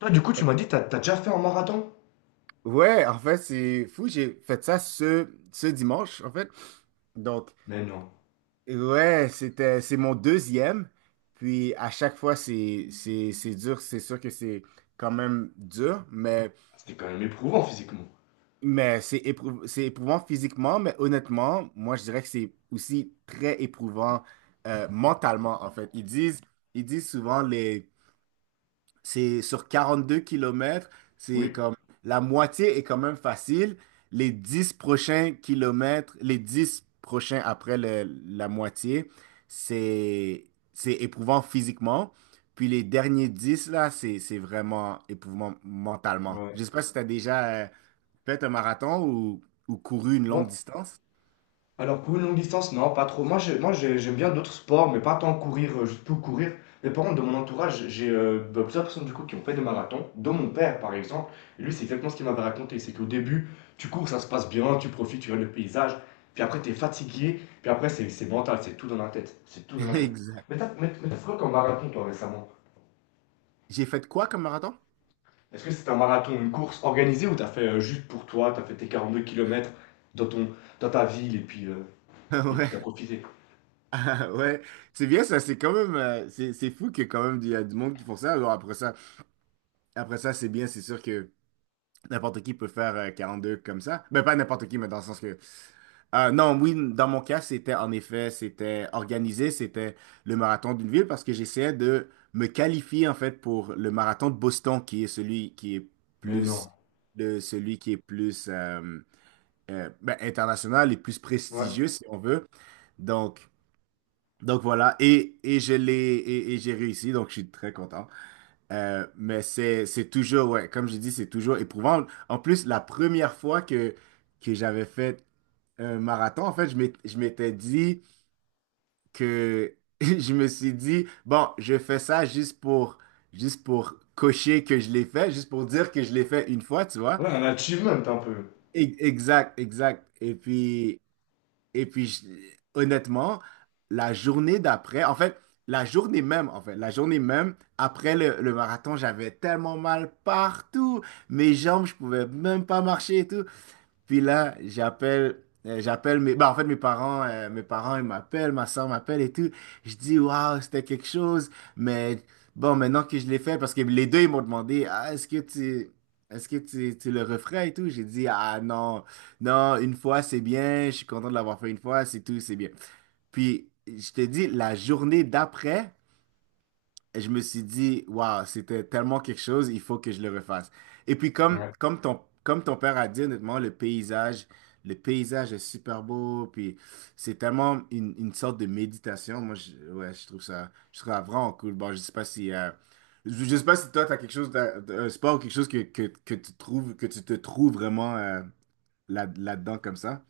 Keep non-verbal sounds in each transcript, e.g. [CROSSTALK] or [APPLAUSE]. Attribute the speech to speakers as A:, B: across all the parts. A: Toi, du coup, tu m'as dit, t'as déjà fait un marathon?
B: Ouais, en fait, c'est fou. J'ai fait ça ce dimanche, en fait. Donc,
A: Mais non.
B: ouais, c'est mon deuxième. Puis, à chaque fois, c'est dur. C'est sûr que c'est quand même dur, mais,
A: Ah, c'était quand même éprouvant physiquement.
B: mais c'est éprouvant physiquement. Mais honnêtement, moi, je dirais que c'est aussi très éprouvant mentalement, en fait. Ils disent souvent les C'est sur 42 kilomètres, c'est
A: Oui.
B: comme la moitié est quand même facile. Les 10 prochains kilomètres, les 10 prochains après la moitié, c'est c'est éprouvant physiquement. Puis les derniers dix là, c'est vraiment éprouvant mentalement.
A: Ouais.
B: Je sais pas si tu as déjà fait un marathon ou couru une
A: Moi,
B: longue distance.
A: alors pour une longue distance, non, pas trop. Moi, j'aime bien d'autres sports, mais pas tant courir, juste pour courir. Mais par contre, de mon entourage, j'ai bah, plusieurs personnes du coup qui ont fait des marathons, dont mon père par exemple. Et lui, c'est exactement ce qu'il m'avait raconté. C'est qu'au début, tu cours, ça se passe bien, tu profites, tu regardes le paysage. Puis après, t'es fatigué. Puis après, c'est mental, c'est tout dans la tête. C'est tout dans
B: [LAUGHS]
A: la tête.
B: Exact.
A: Mais t'as fait quoi comme marathon, toi, récemment?
B: J'ai fait quoi comme marathon? [LAUGHS]
A: Est-ce que c'est un marathon, une course organisée ou t'as fait juste pour toi, t'as fait tes 42 km dans ton, dans ta ville et puis, et puis t'as
B: Ouais,
A: profité?
B: [LAUGHS] ouais, c'est bien ça, c'est quand même, c'est fou qu'il y ait quand même il y a du monde qui font ça. Alors après ça, c'est bien, c'est sûr que n'importe qui peut faire 42 comme ça. Mais pas n'importe qui, mais dans le sens que... Non, oui, dans mon cas, c'était en effet, c'était organisé, c'était le marathon d'une ville parce que j'essayais de me qualifier en fait pour le marathon de Boston qui est celui qui est
A: Mais non.
B: plus le celui qui est plus ben, international et plus
A: Ouais.
B: prestigieux si on veut. Donc donc voilà et je l'ai et j'ai réussi donc je suis très content. Mais c'est toujours, ouais, comme je dis, c'est toujours éprouvant. En plus, la première fois que j'avais fait un marathon, en fait, je m'étais dit que [LAUGHS] je me suis dit, bon, je fais ça juste pour cocher que je l'ai fait, juste pour dire que je l'ai fait une fois, tu vois.
A: Ouais, un achievement un peu.
B: Exact, exact. Et puis, honnêtement, la journée d'après, en fait, la journée même, après le marathon, j'avais tellement mal partout. Mes jambes, je pouvais même pas marcher et tout. Puis là, j'appelle mes, bah, en fait, mes parents, ils m'appellent, ma soeur m'appelle et tout. Je dis, waouh, c'était quelque chose. Mais bon, maintenant que je l'ai fait, parce que les deux, ils m'ont demandé, ah, est-ce que tu, tu le referais et tout? J'ai dit, ah, non, non, une fois, c'est bien. Je suis content de l'avoir fait une fois, c'est tout, c'est bien. Puis, je te dis, la journée d'après, je me suis dit, waouh, c'était tellement quelque chose, il faut que je le refasse. Et puis,
A: Ouais.
B: comme ton père a dit, honnêtement, le paysage est super beau, puis c'est tellement une sorte de méditation. Moi, je, ouais, je trouve ça vraiment cool. Bon, je sais pas si toi, tu as quelque chose, d'un sport ou quelque chose que tu trouves, que tu te trouves vraiment là-dedans comme ça.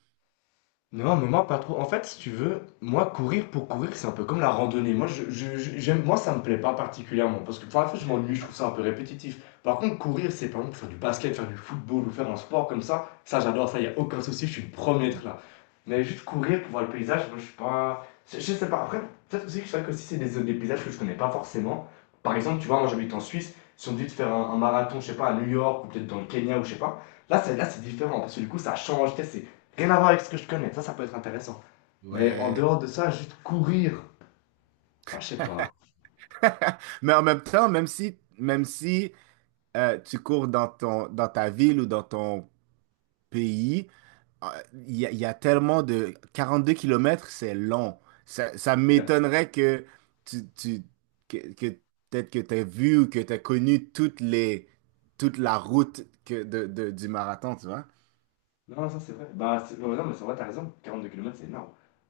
A: Non, mais moi pas trop. En fait, si tu veux, moi courir pour courir, c'est un peu comme la randonnée. Moi, moi ça me plaît pas particulièrement parce que pour la fois, je m'ennuie, je trouve ça un peu répétitif. Par contre, courir, c'est par exemple faire du basket, faire du football ou faire un sport comme ça. Ça, j'adore ça. Il y a aucun souci, je suis le premier à être
B: Mm.
A: là. Mais juste courir pour voir le paysage, moi, je suis pas. Je sais pas. Après, peut-être aussi que c'est vrai que si c'est des paysages que je connais pas forcément. Par exemple, tu vois, moi j'habite en Suisse. Si on me dit de faire un marathon, je sais pas, à New York ou peut-être dans le Kenya ou je sais pas. Là, c'est différent parce que du coup, ça change. Tu sais, c'est rien à voir avec ce que je connais. Ça peut être intéressant. Mais en
B: Ouais.
A: dehors de ça, juste courir, bah, je sais pas.
B: [LAUGHS] Mais en même temps, même si tu cours dans ton, dans ta ville ou dans ton pays, euh, il y a tellement de... 42 kilomètres, c'est long. Ça m'étonnerait tu, tu- que peut-être que tu as vu ou que tu as connu toutes les, toute la route du marathon, tu vois.
A: Non, ça c'est vrai. Bah, ouais, non, mais c'est vrai, t'as raison. 42 km, c'est énorme.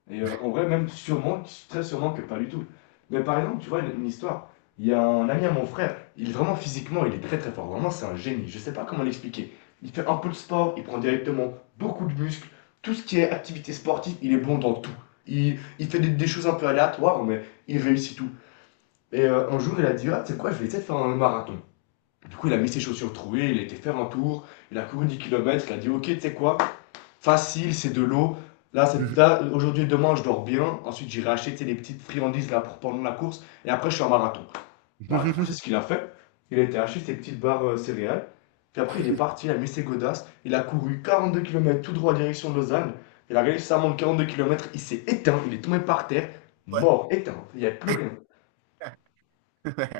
A: Et en vrai, même sûrement, très sûrement que pas du tout. Mais par exemple, tu vois, une histoire. Il y a un ami à mon frère, il est vraiment physiquement, il est très très fort. Vraiment, c'est un génie. Je sais pas comment l'expliquer. Il fait un peu le sport, il prend directement beaucoup de muscles. Tout ce qui est activité sportive, il est bon dans tout. Il fait des choses un peu aléatoires, mais il réussit tout. Et un jour, il a dit, Ah, tu sais quoi, je vais essayer de faire un marathon. Du coup, il a mis ses chaussures trouées, il a été faire un tour, il a couru 10 km, il a dit, Ok, tu sais quoi, facile, c'est de l'eau. Là, là, aujourd'hui et demain, je dors bien. Ensuite, j'irai acheter tu des petites friandises là, pour pendant la course. Et après, je fais un marathon. Bah, du coup, c'est ce
B: [LAUGHS]
A: qu'il a fait. Il a été acheter ses petites barres céréales. Puis après, il est parti, il a mis ses godasses. Il a couru 42 km tout droit direction de Lausanne. Il a réussi à monter 42 km. Il s'est éteint, il est tombé par terre,
B: Ouais.
A: mort, éteint. Il n'y avait plus rien.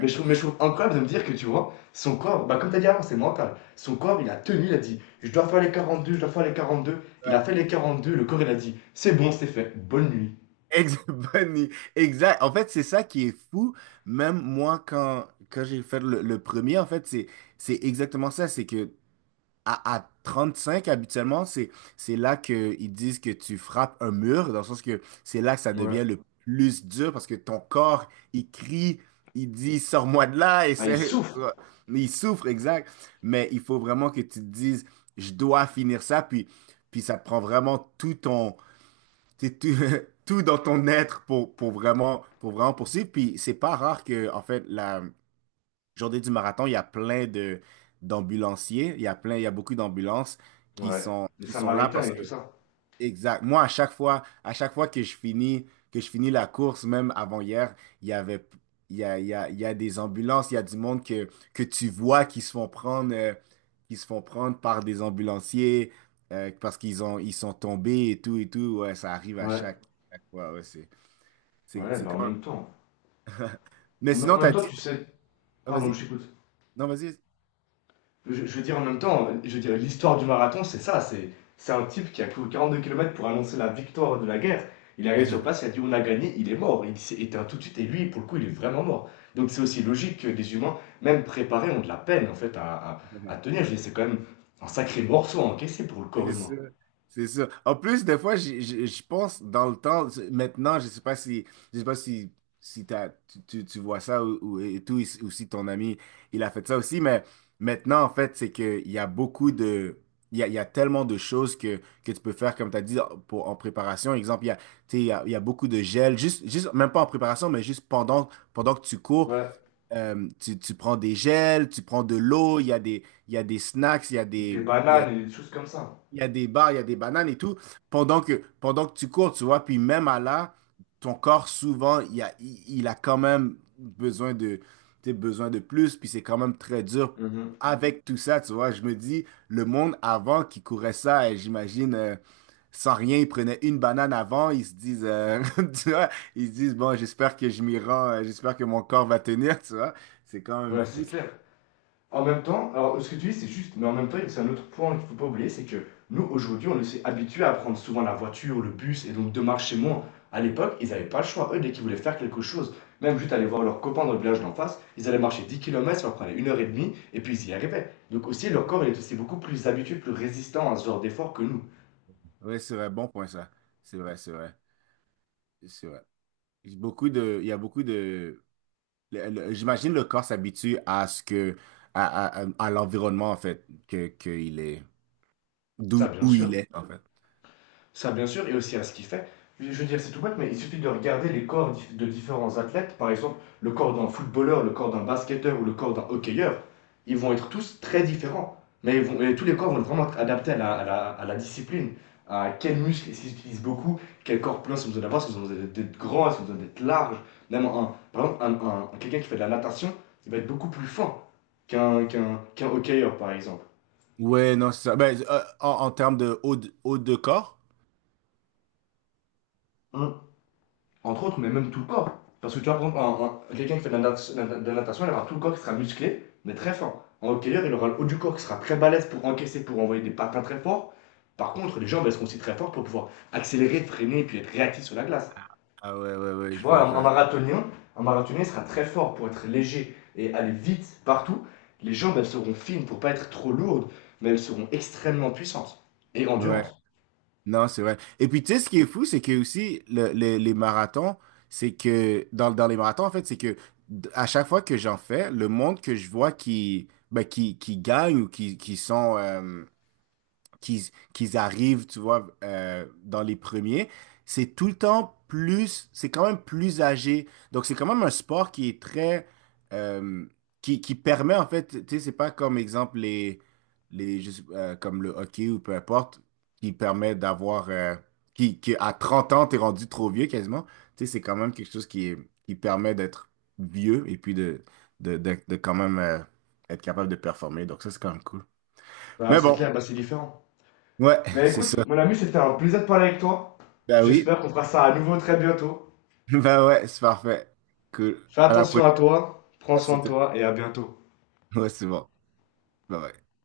A: Mais je trouve incroyable de me dire que tu vois, son corps, bah comme tu as dit avant, c'est mental. Son corps, il a tenu, il a dit, Je dois faire les 42, je dois faire les quarante deux. Il
B: Ouais.
A: a fait les 42, le corps, il a dit, C'est bon, c'est fait, bonne nuit.
B: Ex- [LAUGHS] bonne i- Exact. En fait, c'est ça qui est fou. Même moi, quand j'ai fait le premier, en fait, c'est exactement ça. C'est que À 35, habituellement, c'est là qu'ils disent que tu frappes un mur, dans le sens que c'est là que ça
A: Ouais.
B: devient le plus dur parce que ton corps, il crie, il dit sors-moi de là, et
A: Ah, il
B: c'est,
A: souffre.
B: tu vois, il souffre, exact. Mais il faut vraiment que tu te dises je dois finir ça, puis ça te prend vraiment tout ton, tu sais, tout, [LAUGHS] tout dans ton être pour vraiment poursuivre. Puis c'est pas rare que, en fait, la journée du marathon, il y a plein de d'ambulanciers, il y a plein, il y a beaucoup d'ambulances qui
A: Ouais,
B: sont
A: les
B: qui sont là.
A: Samaritains
B: Parce
A: et
B: que
A: tout ça.
B: Exact. Moi, à chaque fois que je finis la course, même avant hier, il y avait il y a, il y a, il y a des ambulances, il y a du monde que tu vois qui se font prendre qui se font prendre par des ambulanciers parce qu'ils sont tombés et tout et tout. Ouais, ça arrive à
A: Ouais.
B: chaque, chaque fois. Ouais, c'est c'est
A: Ouais,
B: c'est
A: bah en
B: quand
A: même temps.
B: même. [LAUGHS] Mais
A: En,
B: sinon,
A: en même
B: t'as
A: temps,
B: dit.
A: tu sais.
B: Ah,
A: Pardon,
B: vas-y.
A: je t'écoute.
B: Non, vas-y.
A: Je veux dire, en même temps, je veux dire, l'histoire du marathon, c'est ça. C'est un type qui a couru 42 km pour annoncer la victoire de la guerre. Il est arrivé sur place, il a
B: [LAUGHS]
A: dit, on a gagné, il est mort. Il s'est éteint tout de suite et lui, pour le coup, il est vraiment mort. Donc c'est aussi logique que des humains, même préparés, ont de la peine en fait à tenir. Je veux dire, c'est quand même un sacré morceau à encaisser pour le corps
B: C'est
A: humain.
B: sûr, c'est sûr. En plus, des fois, je pense dans le temps, maintenant, je sais pas si, si tu vois ça et tout, ou si ton ami, il a fait ça aussi, mais maintenant, en fait, c'est qu'il y a tellement de choses que tu peux faire, comme tu as dit, en préparation. Exemple, il y a, tu sais, il y a beaucoup de gel, même pas en préparation, mais juste pendant que tu cours,
A: Ouais,
B: tu prends des gels, tu prends de l'eau, il y a des snacks, il y a
A: des
B: des, il y a
A: bananes et des choses comme ça.
B: il y a des bars, il y a des bananes et tout. Pendant que tu cours, tu vois, puis même à là, ton corps, souvent, il a quand même besoin de, tu sais, besoin de plus, puis c'est quand même très dur
A: Mhm.
B: avec tout ça, tu vois. Je me dis, le monde avant qui courait ça, j'imagine, sans rien, ils prenaient une banane avant, ils se disent, [LAUGHS] tu vois, ils se disent, bon, j'espère que je m'y rends, j'espère que mon corps va tenir, tu vois. C'est quand même
A: Ouais,
B: fou.
A: c'est clair. En même temps, alors ce que tu dis, c'est juste, mais en même temps, c'est un autre point qu'il ne faut pas oublier, c'est que nous, aujourd'hui, on s'est habitués à prendre souvent la voiture, le bus, et donc de marcher moins. À l'époque, ils n'avaient pas le choix. Eux, dès qu'ils voulaient faire quelque chose, même juste aller voir leurs copains dans le village d'en face, ils allaient marcher 10 km, ça leur prenait une heure et demie, et puis ils y arrivaient. Donc aussi, leur corps, il est aussi beaucoup plus habitué, plus résistant à ce genre d'effort que nous.
B: Ouais, c'est vrai, bon point ça. C'est vrai, c'est vrai, c'est vrai. Il y a beaucoup de, j'imagine le corps s'habitue à ce que, à l'environnement, en fait, que il est,
A: Ça, bien
B: où il
A: sûr.
B: est, en fait.
A: Ça, bien sûr, et aussi à ce qu'il fait. Je veux dire, c'est tout bête, mais il suffit de regarder les corps de différents athlètes. Par exemple, le corps d'un footballeur, le corps d'un basketteur ou le corps d'un hockeyeur. Ils vont être tous très différents. Mais et tous les corps vont vraiment être adaptés à la discipline. À quels muscles ils utilisent beaucoup, quel corps plein si vous besoin d'avoir, si vous besoin grand, si vous besoin d'être large. Même un, par exemple, quelqu'un qui fait de la natation, il va être beaucoup plus fin qu'un hockeyeur, par exemple.
B: Ouais, non, c'est ça. Ben, en termes de haut, de corps?
A: Un- Entre autres, mais même tout le corps. Parce que tu vois, par quelqu'un qui fait de natation, il aura tout le corps qui sera musclé, mais très fort. Un hockeyeur, il aura le haut du corps qui sera très balèze pour encaisser, pour envoyer des patins très forts. Par contre, les jambes, elles seront aussi très fortes pour pouvoir accélérer, freiner, puis être réactif sur la glace.
B: Ah ouais, ouais, ouais,
A: Tu
B: je
A: vois,
B: vois, je vois.
A: un marathonien sera très fort pour être léger et aller vite partout. Les jambes, elles seront fines pour pas être trop lourdes, mais elles seront extrêmement puissantes et
B: Ouais,
A: endurantes.
B: non, c'est vrai. Et puis, tu sais, ce qui est fou, c'est que aussi, les marathons, c'est que, dans les marathons, en fait, à chaque fois que j'en fais, le monde que je vois qui, ben, qui gagne ou qui sont, qu'ils qu'ils arrivent, tu vois, dans les premiers, c'est tout le temps plus, c'est quand même plus âgé. Donc, c'est quand même un sport qui est très, euh, qui permet, en fait, tu sais, c'est pas comme exemple les, comme le hockey ou peu importe, qui permet d'avoir, qui à 30 ans, t'es rendu trop vieux quasiment. Tu sais, c'est quand même quelque chose qui permet d'être vieux et puis de quand même être capable de performer. Donc, ça, c'est quand même cool.
A: Bah,
B: Mais
A: c'est
B: bon,
A: clair, bah, c'est différent.
B: ouais, [LAUGHS]
A: Mais
B: c'est
A: écoute,
B: ça.
A: mon ami, c'était un plaisir de parler avec toi.
B: Ben oui,
A: J'espère qu'on fera ça à nouveau très bientôt.
B: [LAUGHS] ben ouais, c'est parfait. Cool.
A: Fais
B: À la
A: attention
B: prochaine.
A: à toi, prends soin
B: Merci
A: de
B: de-
A: toi et à bientôt.
B: Ouais, c'est bon. Bye bye.